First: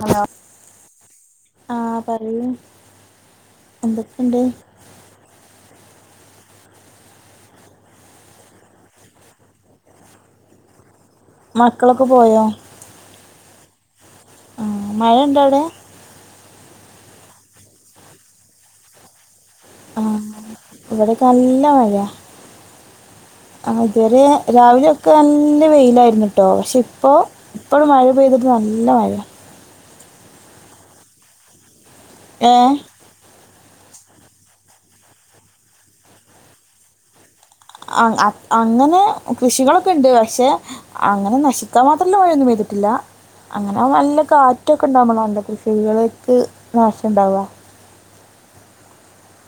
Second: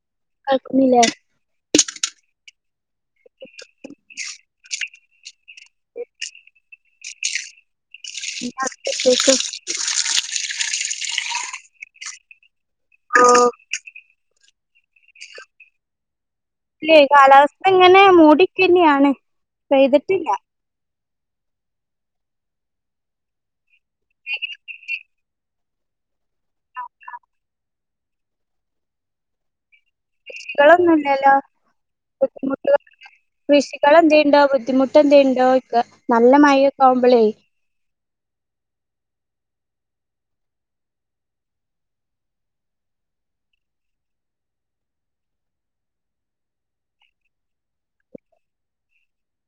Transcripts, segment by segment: ഹോ കേൾക്കുന്നില്ലേ ആഹ് പറ അ എന്തൊക്കെയണ്ട് ഉ എന്ന ശച്ച [unintelligible] മക്കളൊക്കെ പോയോ ഓ മഴണ്ടവടെ അല്ലെ കാലാവസ്ഥ ഇങ്ങനെ മൂടിക്കന്നെയാണ് പയ്തിട്ടില്ല ഇവിടെ നല്ല മഴ ആ ഇതുവരെ രാവിലെ നല്ല വേയിൽ കേട്ടോ പക്ഷെ ഇപ്പോ ഇപ്പോഴും മഴ പെയ്തിപ്പോ നല്ല മഴയ കൃഷി ളൊന്നുംല്ലല്ലോ ഏ കൃഷികൾെന്തതുണ്ടോ ബുദ്ധിമുട്ട് എന്തെയുണ്ടോ ഒ നല്ല മഴൊക്കെ ആവുമ്പോളായി അ അങ്ങനെ കൃഷികളൊക്കെ ഉണ്ട് പക്ഷെ അങ്ങനെ നശിക്കാൻ മാത്രല്ല മഴിയൊന്നും പെയ്തിട്ടില്ല അങ്ങനെ നല്ല കാറ്റൊക്കെ ഇണ്ടാവ്പള കൃഷികൾക്ക് നാശം ഇണ്ടാവ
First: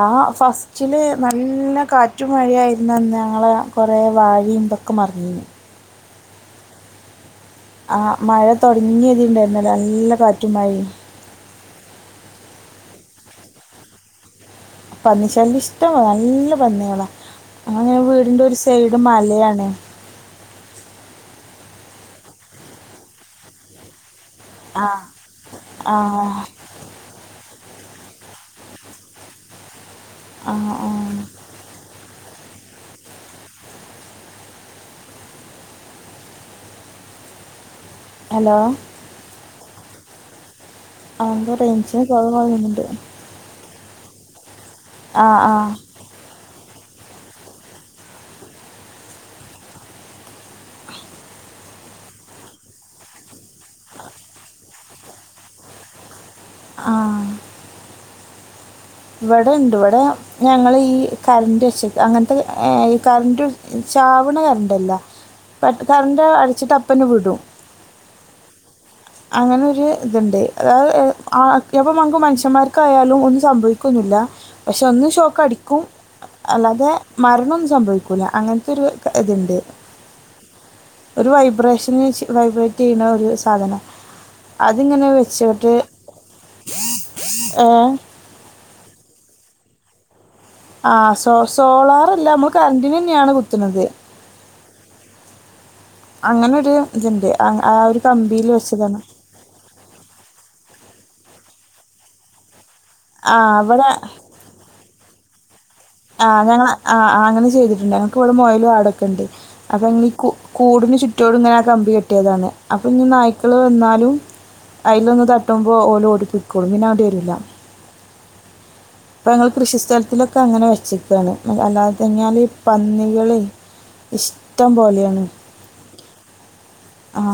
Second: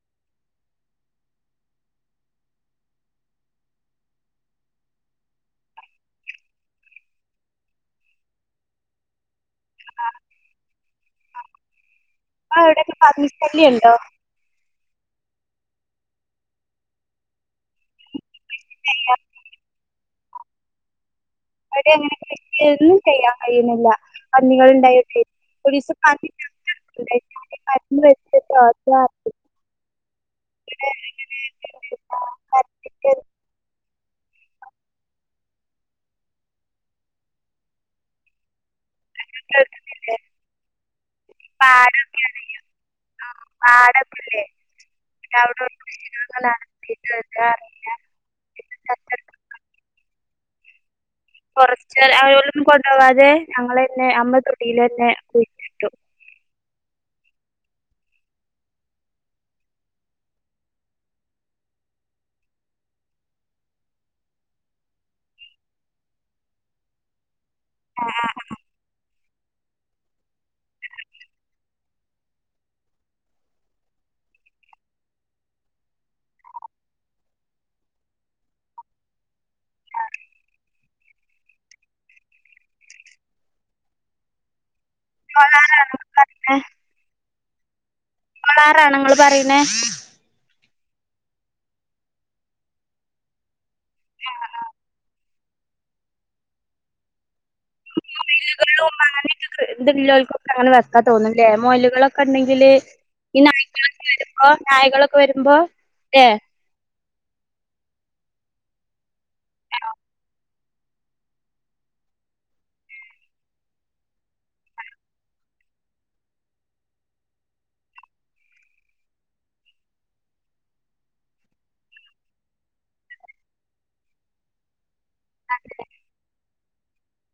ആ ഫസ്റ്റില് നല്ല കാറ്റു മഴ യായിുന്നന്ന് ഞങ്ങളെ കൊറെ വാഴയ ഇന്തൊക്കെ മറിഞ്ഞിു ആഹ മഴ തുൊടങ്ങിയതിുണ്ടായിരുന്നല്ല നല്ല കാറ്റുമായിഴ ആ എവിടൊക്കെ പന്നി ശല്യംണ്ടോ പന്നിശല്യം ഇഷ്ട നല്ല പന്നികളാ അങ്ങനെ വീടിന്റെ ഒരു സൈഡ് മലയാണ് അടെ അങ്ങനെ കൃഷിയൊന്നും ചെയ്യാൻ കഴിയുന്നില്ല പന്നികൾ ആ ഉണ്ടായിട്ടെ പോലീസ് ആ [unintelligible] [unintelligible] ആ ആ [unintelligible] ആഹർത്തിക്ക [unintelligible] ഹലോ കേൾക്കുന്നില്ലേ അവിധ റഞ്ചന് കുറവാത്തൊന്നുണ്ട് ആ അടത്തില്ലേ ഷ [unintelligible] ഉ ആറ ഫോറസ്റ്റ് അവയോ ഒന്നും കൊണ്ടു പോവാതെ ഞങ്ങൾ തന്നെ അമ്മ തൊടിൽ തന്നെ കുഴിച്ചിട്ടു ആ ഇവിടെ ഇണ്ട് ഇവിടെ ഞങ്ങ ഈ കറന്റ രക്ഷ അങ്ങനത്തെ ഈ കറന്റ ചവിണ കറണ്ട്ല്ല പ കറണ്ട് അടിച്ചിട്ട അപ്പന വിടും ആഹ് ആഹ്ഹ് അങ്ങനെൊ ഒരു ഇതുണ്ട് അതായത്പ്പം നമക്ക് മനുഷ്യന്മാർക്കായാലും ഒന്ന് സംഭവിക്ക ഒന്നുമല്ല പക്ഷെ ഒന്നും ഷോക്ക് അടിക്കും അല്ലാതെ മരണൊന്നും സംഭവിക്കൂില്ല അങ്ങനത്തെ ഒരു ഇതുണ്ട് ഒരു വൈബ്രേഷന് വൈബ്രേറ്റ് ചെയ്യുന്ന ഒരു സാധനം അതിങ്ങനെ വെച്ചിട്ട് ആഹ ആഹ നമ്മൾ ആരാണ് നിങ്ങ പറയുന്നേ ആ സോ സോളാറ അല്ല നമ്മ കറന്റിന് തന്നെയാണ് കുത്തുന്നത്. ആഹ ഹലോ അങ്ങനെ ഒരു ഇതിന്റെയാ [unintelligible] ഒക്കെ തോന്നുന്നില്ലേ. മോലുകളൊക്കെ ഉണ്ടെങ്കില് ആ ഈ അവടെ നായ്ക്കളൊക്കെ വരുമ്പോ നായകള ഒ വരുമ്പോ ആ് ല്ലേ ഞങ്ങള് ആ ആ അങ്ങനെ ചെയ്തിട്ടുണ്ടായിരുന്നു മോയില ആടക്കെ ഉണ്ട് അപ്പൊ [unintelligible] കൂടിന് ചുറ്റോടും ഇങ്ങനെ ആ കമ്പി കെട്ടിയതാണ് അപ്പൊ ഇ നായ്ക്കൾ വന്നാലും അതിലൊന്ന് തട്ടുമ്പോൾ ഓല ഓടിപ്പൊക്കോളും പിന്നെ അവിടെ വരില്ല അപ്പൊ ഞങ്ങൾ കൃഷി സ്ഥലത്തിലൊക്കെ അങ്ങനെ വ ചിക്കണ് അല്ലാതെത്തന്നെയല് ഈ പന്നികൾ ഇഷ്ടം പോലെയാണ് ഉ [inaudible]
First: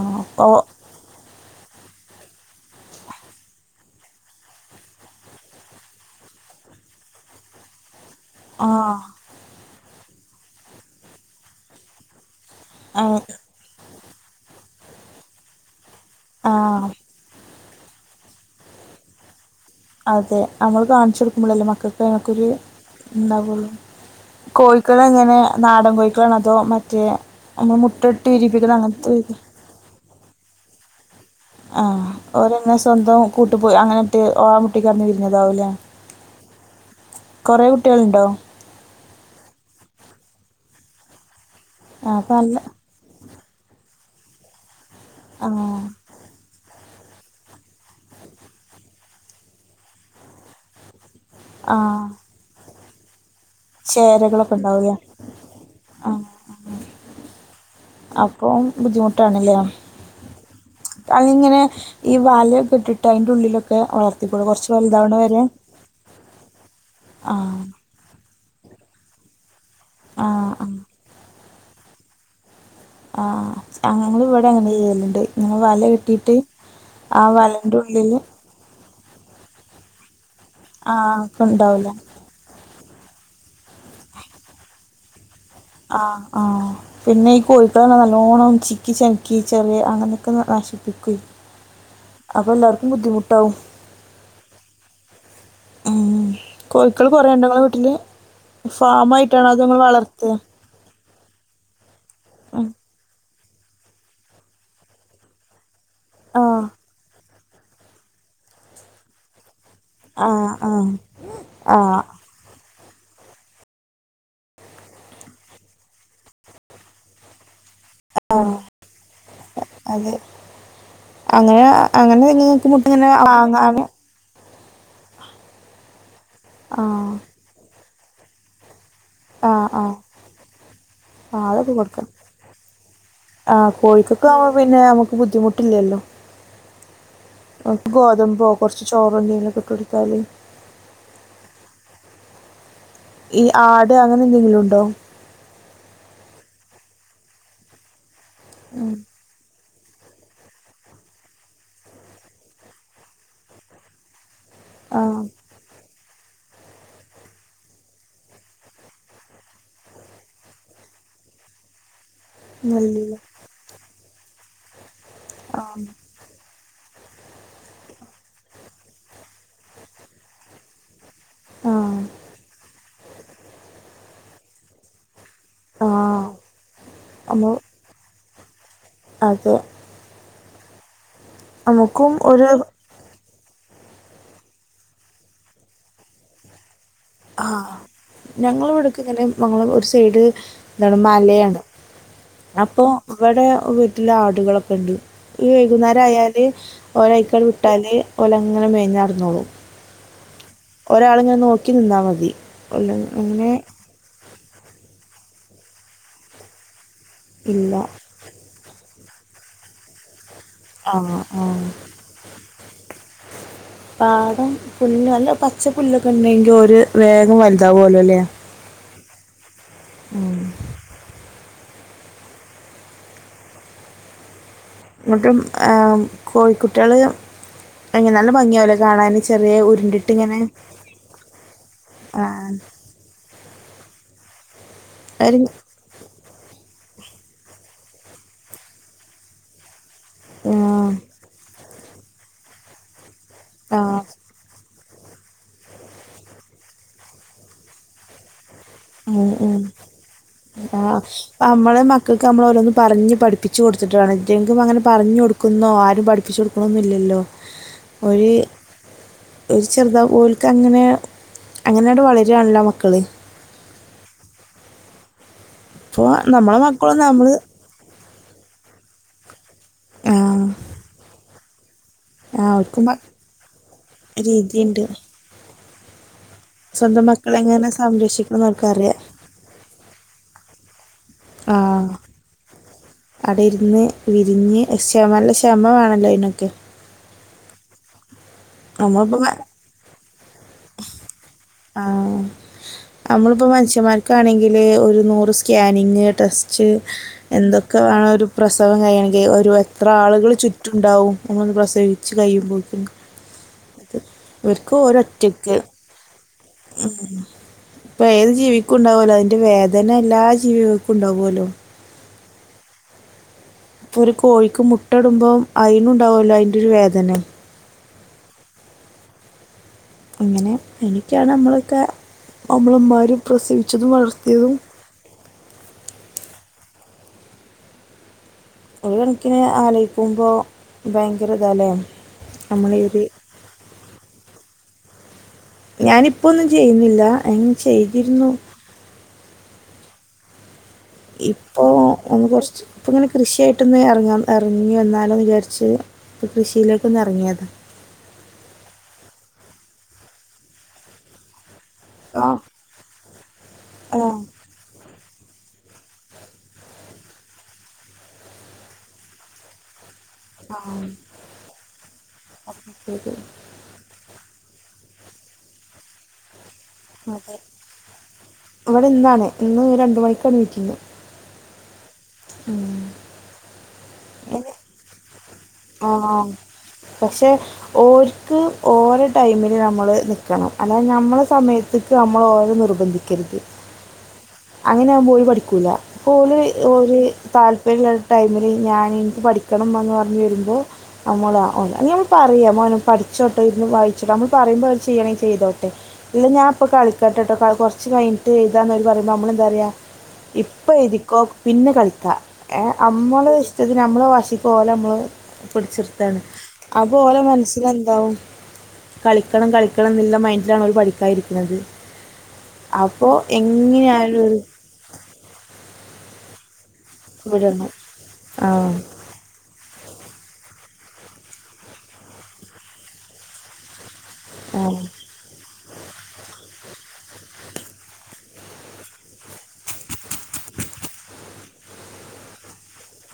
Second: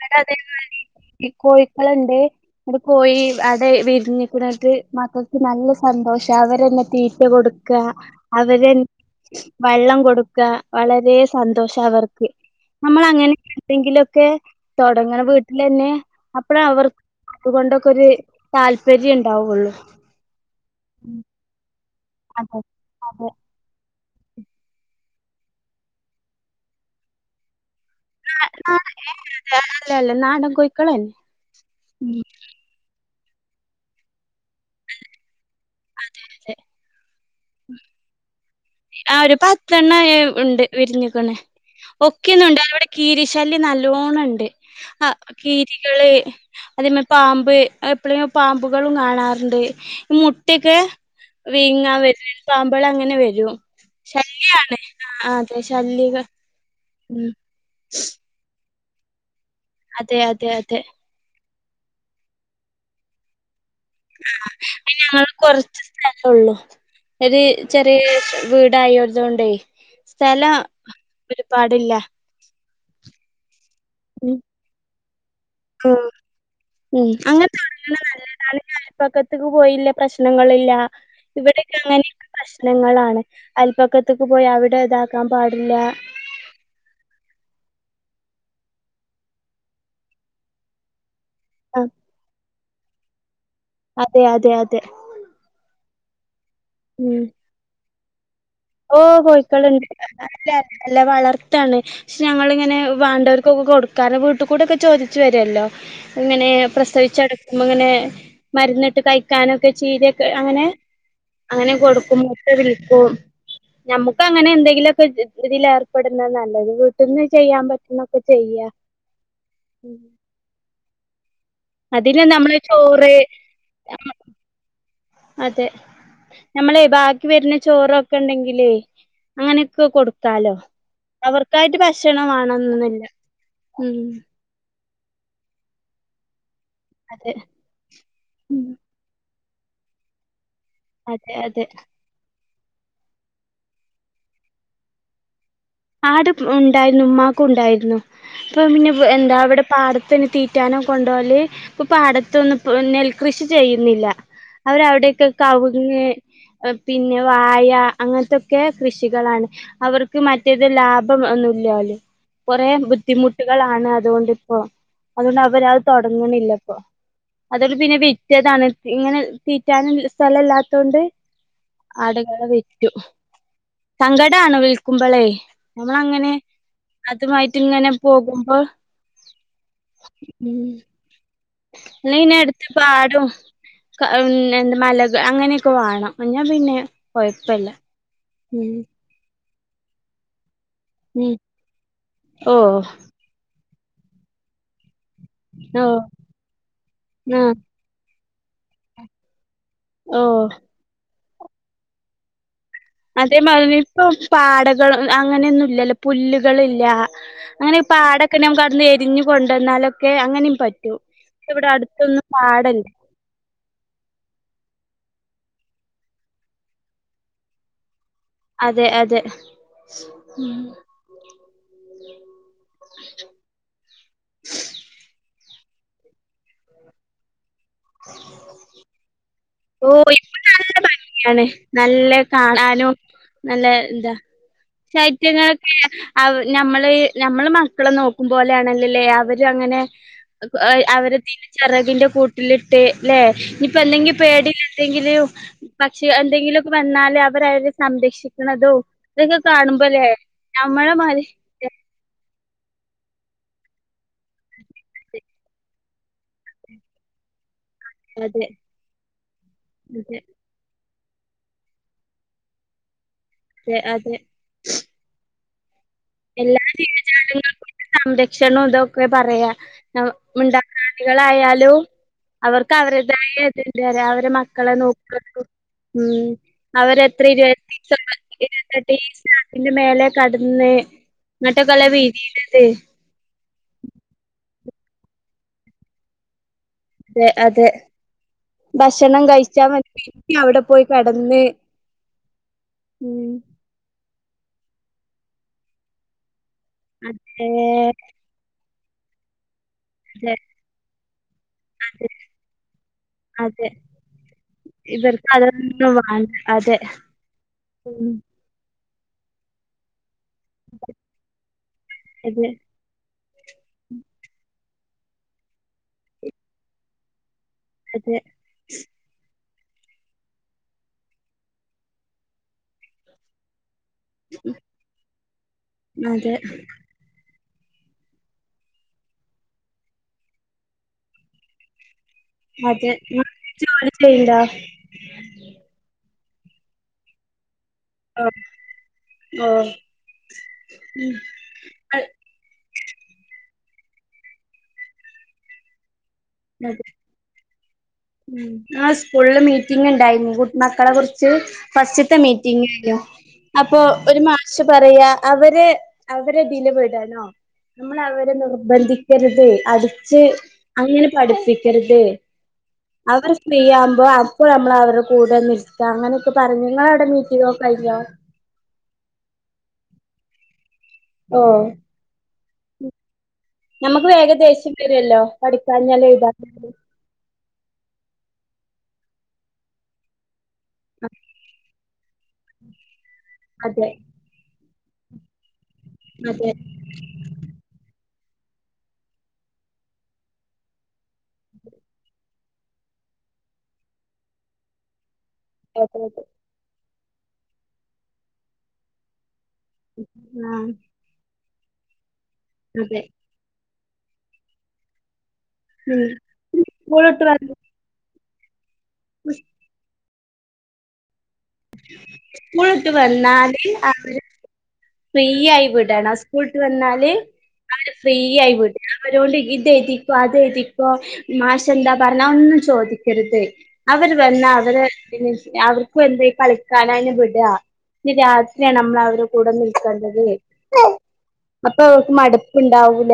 [unintelligible] മക്കളുണ്ട് അവിടെ പോയി അവിടെ [unintelligible] മക്കൾക്ക് നല്ല സന്തോഷമാണ് അവരന്നെ തീറ്റ കൊടുക്കുക അവര് ആഹ് വെള്ളം കൊടുക്കുക വളരെ സന്തോഷം അവർക്ക്. നമ്മള് ഏഹ് അങ്ങനെയൊക്കെ ഉണ്ടെങ്കിലും ഓക്കെ തൊടങ്ങണെ വീട്ടില് തന്നേ അപ്പറം അവർ ആഹ് അതുകൊണ്ടൊക്കെ ഒരു താല്പര്യം ഉണ്ടാവുള്ളൂ. അതെ. നമ്മൾ കാണിച്ചുടുക്കുമ്പോളല്ലേ മക്കക്ക് പേനക്കുര് അതെ അതെ ഉണ്ടാവൂള്ളൂ കോഴിക്കളെ എങ്ങനെ നാടൻ കോഴിക്കണതോ മറ്റേ അതിന്റെ മുട്ട ഏ അല്ല അല്ല നാടൻ കോഴി [unintelligible] ആഹ് ഓങ്ങെ സ്വന്തം കൂട്ടു പോയി അങ്ങനെത്തെ ഓമുട്ടിക്കറന്ന്‌ വിരിഞ്ഞതാവൂല്ലേ അതെ അതെ കൊറേ കുട്ടികളുണ്ടോ? ആ ഒരു പത്ത് എണ്ണംയെ ഉണ്ട് വിരിഞ്ഞു നില്ക്കുന്നെ ആഹ് അപ്പൊ നല്ല ഒക്കെന്നണ്ട് ഇവിടെ കീരി ശല്ല്യം നല്ലോണംഉണ്ട് ആ ആഹ് കീരികള് അതേമാ പാമ്പ് എപ്പഴും പാമ്പുകളും കാണാറുണ്ട് ഈ മുട്ടയൊക്കെ വിങ്ങാൻ വരുന്നുണ്ട് പാമ്പ് പ്പളങ്ങനെ വരും ശല്യാണ് ചേരകളൊക്കെണ്ടാവുല്ലേ ആ ആ അതെ ആ ശല്യക ഉം അപ്പം ബുദ്ധിമുട്ടാണ്ല്ലേ അതെ അതെ അതെ ഈ വലാെക്കെട്ട്ട്ട് അയ്ന്റെ ഉള്ളിലൊക്കെ വളർത്തിക്കൂടെ കുറച്ച് പിന്നെ വലുതാവണ ഞങ്ങക്ക് വരെ കൊർച്ച് സ്ഥല ഒള്ളു ഒരേ ആഹ് ചെറ്യേ വീടായോതാേണ്ടേ ആഹ് സ്ഥലം ആഹ് ഒരു പാടില്ല ആ ആ ഞങ്ങള് ഇവിടെ അങ്ങനെ ചെയ്യല് ഞങ്ങള് വല ഉം കെട്ടീട്ട് ആ വലന്റെ ഉള്ളില് പക്കത്തക്ക് പോയില്ലപ്രാശ്യ പ്രശ്നങ്ങളില്ല ആ ഒക്കെ ഇവിടെക്കെ ഉണ്ടാവൂലേ ആണെങ്കി പ്പ പ്രശ്നങ്ങളാണ് അയൽപക്കത്ത്ക്ക് പോയി അവിടെ താക്കാം ആ ആ പിന്നെ ഈ കോയി ഇതാണേ നല്ലോണം ചിക്കിചെൻക്കി ച്ചല് അങ്ങനൊക്കെ നശ്പ്പിക്കുവേ ആ അപ്പെല്ലാർക്കും ബുദ്ധിമുട്ടാവും അതെ അതെ അതെ ആ കോഴിക്കള് കാെറേണ്ടെങ്ങളെ വീട്ടില് ഓ ഫാം ആയിട്ടാണോ അതോ ഇങ്ങള് കോയ്ക്കൾണ്ട് വളർത്തേ [unintelligible] ല്ല അല്ല വളർത്താണ് പക്ഷെ ഞങ്ങളിങ്ങനെ വാണ്ട കൊടുക്കാന് വീട്ട്ക്കൂടെക്കെ ചോദിച്ച് വരുഅല്ലോ ആ ങ്ങനെ പ്രസവിച്ചെട് മ്പങ്ങനെ മര്ന്ന്ട്ട് കഴിക്കാനാെ ആ ചീരൊക്കെ അങ്ങനെ ആ അങ്ങനെ ആ കൊടുക്കും [unintelligible] ക്കും ഞമ്മക്ക് അങ്ങനെ എന്തെങ്കിലാെക്കെ ഇതില് ഏർപ്പെടുന്ന നല്ലത് വീട്ട്ന്ന് ചെയ്യാൻ പ ന്നൊക്കെ ചെയ്യ അതെ അങ്ങനെ അങ്ങനെ നിങ്ങക്ക് മുട്ടങ്ങനെ വാങ്ങാന് അതെ ഞമ്മളെ ആ ബാക്കി വര്ണ ചോറൊ ഒണ്ടെങ്കിലുവേ ആ ആ അങ്ങനെയൊക്കെ കൊടുക്കാലോ ആ അതൊക്കെ അവർക്കായിട്ട് കൊടുക്കാം ഭക്ഷണം വേണോന്നു ഒന്നുമില്ല ആഹ് ഉം കോഴിക്കൊക്കെ ആവുമ്പോ പിന്നെ നമുക്ക് ബുദ്ധിമുട്ടില്ലല്ലോ അതെ ഗോതമ്പോ ഉം കുറച്ച് ചോറണ്ടെല്ല- കൊടുത്താല് അതെ അതെ ഈ ആട് അങ്ങനെ എന്തെങ്കിലും ഉണ്ടോ ആട് ഉണ്ടായിരുന്നു ഉമ്മാക്കും ഉണ്ടായിരുന്നു അപ്പ പിന്നെ ഉം എന്താ അവിടെ- പാടത്തിന് തീറ്റാനോ കൊണ്ട് പോകല് ഇപ്പൊ പാടത്തൊന്നും നെൽകൃഷി ചെയ്യുന്നില്ല അവർ ആഹ് അവിടേയൊക്കെ കവുങ്ങ് - പിന്നെ വായ അങ്ങനത്തൊക്കെ കൃഷികളാണ് അവർക്ക് മറ്റേ മറ്റേത് ലാഭം ഒന്നും ഇല്ല പോലും കുറേ നെല്ലില് ബുദ്ധിമുട്ടുകളാണ് അതുകൊണ്ടിപ്പോ- അതുകൊണ്ട് അവര് അത് ആഹ് തുടങ്ങണില്ലന്ന് അതോണ്ട് പിന്നെ വിറ്റതാണ് ഇങ്ങനെ തീറ്റാന് സ്ഥലല്ലാതോണ്ട് ആഹ് ആട്കളെ വിറ്റ് സങ്കട ആണോ വിൽക്കുമ്പളേ ആഹ് നമ്മളങ്ങനെ അതുമായിട്ട് ഇങ്ങനെ പോകും ആ അത് ഉം ല്ല ഇനെ ഒരു എട്ത്ത് പാടും ക ഹം എൻമലക അങ്ങനെക്കെ വാണം ഞാൻ പിന്നെ കൊയ്പ്പല്ല ഞങ്ങളവിടക്കങ്ങനെ [unintelligible] ഒര് സൈഡ് ന്താണ് ഉം മലേണ് ഓ അപ്പൊ വടെ വ് റ്റില ആടുകളൊക്കെണ്ട് ഈ ഓ വൈകുന്നാരായാല് ആ ഓരയ്ക്കാണ്ട് വ്ട്ടാല് ഓലങ്ങനെ മേഞ്ഞാട്ന്നോളും ഓ ഒരാള്ങ്ങനെ നോക്കി നിന്നാ മതി അല്ല അങ്ങനെ അതേമാതിരി ഇപ്പം പാടകൾ ഹ് അങ്ങനെയൊന്നുല്ലല്ലോ പുല്ലുകളില്ല ഇല്ല അങ്ങനെ പാടൊക്കെ [unintelligible] ഇഞ്ഞി കൊണ്ടന്നാലൊക്കെ അങ്ങനെ പറ്റും ആ ആ പക്ഷെ ഇവിടെ അടുത്തൊന്നും പാടല്ല പാടം പുല്ല് അല്ല പച്ച പുല്ലൊക്കെ ഉണ്ടെങ്കി ഒരു വേഗം വലുതാവോലോ ലേ അതെ അതെ ഉം ടും ഏ കോഴിക്കുട്ടികള് അങ്ങനെ നല്ല ഭംഗിയാവില്ലേ കാണാൻ ചെറിയ ഓഹ് ഉരുണ്ടിട്ട് ഇ ഇങ്ങനെ നല്ല ഭംഗിയാണ് നല്ല ആ കാണാനും നല്ല എന്താ ഒരു ശൈത്യങ്ങളൊക്കെ അവ് നമ്മള് നമ്മള് മക്കള നോക്കും പോലൊയാണല്ലെ ല്ലേ അവര് അങ്ങനെ ആ അവരെ തിരിച്ചറി [unintelligible] കൂ [unintelligible] [unintelligible] ഇനിപ്പ ആ അല്ലെങ്കി പേടിയില്ലാണ്ട് [unintelligible] പക്ഷെ എന്തെങ്കിലൊക്കെ വന്നാല് അവര് അവരെ സംരക്ഷിക് മ്ഹ് മ്ഹ് [unintelligible] ഇപ്പ നമ്മളെ മാതിരി അമ്മളെ മക്കക്ക് അമ്മള് ഓരോന്ന് പറഞ്ഞ് പഠി [unintelligible] കൊടുത്തിട്ടാണ്. [unintelligible] അങ്ങനെ പറഞ്ഞു കൊടു [unintelligible] ആരും പഠിപ്പിച്ചു കൊടുക്കണോന്നും ഇല്ലല്ലോ ഒര് അതെ ഒരു ചെറുത അതെ ഓല്ക്ക് അങ്ങന [unintelligible] അങ്ങനെ അങ്ങട് വളരുവാണല്ലോ മക്കള് [unintelligible] അതെ അപ്പോൾ നമ്മളെ എല്ലാ മക്കളും നമ്മൾ ജീവജാലങ്ങൾക്കും ഇത് സംരക്ഷണം ഇതൊക്കെയാ പറയാ നം ആ [unintelligible] [unintelligible] ആ അവർക്ക് അവർക്കും അവരേതായ ഇത് ഒണ്ട് [unintelligible] അവരെ മക്കളെ രീതിയുണ്ട് [unintelligible] ഉം സ്വന്തം അവരത്ര മക്കളെ എങ്ങനെ ഇരുവത്തീസൊന്ന് സംരക്ഷിക്കണം അവർക്കറിയാം ഇരുവതെട്ടീസാ അതിന്റെ മേലെ കടന്ന് ആ നട്ടകല വീതീനതെ ഒന്ന് വിരിഞ്ഞ് ക്ഷമ നല്ല ക്ഷമ വേണല്ലോയ്നൊക്കെ തെ അതെ ഭക്ഷണം നമ്മളിപ്പോൾ കഴിച്ചാ മതി ക്കു അവിടെ പോയി പേ ആ ഉം നമ്മളിപ്പോ മനുഷ്യന്മാർ ഒക്കെ ആണെങ്കിൽ ഒരു നൂറ് സ്കാനിങ്ങ് ടെസ്റ്റ് ച് അതെ എന്തൊക്കെ വേണ ഒരു പ്രശ് സവം കഴിയണെങ്കിൽ ഒരു വ അത്ര ആളുകൾ അതെ ചുറ്റുണ്ടാവും ഒന്ന് അതെ പ്രസവിച്ച് കഴിയുമ്പോൾ അതെ ഓർക്ക് ഇവർക്ക് ഒരൊറ്റക്ക് അതൊന്നും വാണ്ട അതെ ഉം ഇപ്പ ഉം ഏത് ജീവി ക്കും ഉണ്ടാവല അതിന്റെ വേദന എല്ലാ ജീവികൾക്കും ഉണ്ടാവുമല്ലോ? അതെ ഇപ്പൊ ഒരു കോഴിക്ക് മുട്ട ഇടുമ്പോം അയിനുണ്ടാവല്ലോ അതിന്റെ ഒരു വേദന അതെ അങ്ങനെ എനിക്കാണ് നമ്മളൊക്കെ നമ്മളും ഉമ്മാരും പ്രസ അതെ ഒരു കണക്കിന് ആലോയിക്കുമ്പോ ഭയങ്കര ഇതാലേ അതെ ന ജോലി ചെയ്യണ്ട ഞാനിപ്പൊന്നും ചെയ്യുന്നില്ല എൻ ചെയ്തിരുന്നു. ആ ഇപ്പൊ ഒന്ന് കൊറച്ച് ഇപ്പ ഇങ്ങനെ കൃഷിയായിട്ടൊന്ന് ഇറങ്ങാം ഇറങ്ങി വന്നാലും വിചാരിച്ച് ഇപ്പ കൃഷിയിലേക്കൊന്ന് ഇറങ്ങിയതാ ഉം ആ സ്കൂളില് മീറ്റിങ്ങ് ഇണ്ടായിരുന്നു കു മക്കളെ കുറിച്ച് ഫസ്റ്റത്തെ ആ മീറ്റിങ്ങ് ഏന്നു അപ്പൊ ആ ഒരു മാഷ പറയാ അവരെ അവരെ വിലപടാനോ നമ്മൾ അവരെ നിർബന്ധിക്കരുത് അത് ച്ച് ആഹ് അങ്ങനെ പഠിപ്പിക്കരുത്. അപ്പൊ ശരി അവർ ഫ്രീയാവുമ്പോ അവ് പോൾ നമ്മള അവരുടെ കൂടെ നിൽക്ക അങ്ങനെയൊക്കെ പറഞ്ഞു നിങ്ങളെ അവിടെ അതെ മീറ്റിംഗ് ഒക്കെ കഴിഞ്ഞോ ഇവിടെ ഇന്നാണ് ഇന്ന് രണ്ട് മണിക്ക് പെ മീറ്റിംഗ് ആഹ നമുക്ക് വേഗം ദേഷ്യം വരൊല്ലോ? പഠിക്കാഞ്ഞാല് ആഹ് എഴുതാഞ്ഞാ പക്ഷെ ഓര്ക്ക് ഓലെ ടൈമില് നമ്മള് നിക്കണം അലാ ഞമ്മളെ സമയത്ത് ത് നമ്മള് ഓലെ നിർബന്ധിക് അതെ അങ്ങനെയ ആകുമ്പോ പോയി പഠിക്കൂല ഓല് അതെ ഓല് താല്പര്യണ്ടാ ടൈമില് ഞാൻ ഇൻക്ക് പഠിക്കണംന്ന് പറഞ്ഞ് വരുമ്പോ നമ്മള് ഒന്നാമത് നമ്മള് പറയാ മോനെ പഠിച്ചോട്ടെ ഇരുന്ന് വായിച്ച് നമ്മൾ പറയുമ്പോൾ അവത്ര് ചെയ്യണെങ്ക ചെയ്തോട്ടെ അതെ അതെ ഇല്ല ഞാൻ ഇപ്പൊ കള ട്ടട്ടട്ടോ കൊർച്ച് കയിഞ്ഞിട്ട്എഴുതാന്ന് പറയുമ്പൾ നമ്മള് കറിയാ ഇപ്പൊ ആഹ് എഴുതിക്കോ പിന്നെ കളിക്ക ഏ അതെ അമ്മള് ഇത് നമ്മളെ വശിക്ക് ഓലെ നമ്മള് ഉം പിടിച്ചിർത്താണ് അപ്പൊ സ്കൂൾ ഓലെ വിട്ട് വ മനസ്സിലെന്താവും കളിക്കണം കളിക്കണം ന്നില്ല മൈൻഡിലാണ് ഒരു പഠിക്കായിരിക്ക തള്ളത് സ്കൂൾ വിട്ട് അപ്പോൊ എങ്ങനെയ ഉം ഫ്രീയായി വിടണം ടസ്കൂൾ വന്നാല് വിടണം അവര് ഫ്രീ ആയിട ആഹ് അവരോട് ഇപ്പൊ അത് എഴുതിക്കൊ മാഷെന്താ പർ ഞ്ഞാ അതൊന്നും ചോദിക്കരുത് അവര് വന്ന ആഹ് അവരെ തിന് അവർക്കും എന്തേ കളിക്കാനായിന് വിട ഇഞ് രാത്രിയാണ് നമ്മള് അവരുടെ കൂടെന്ന് ക്കണ്ടത് അപ്പൊ അവക്ക് മടുപ്പുണ്ടാവൂല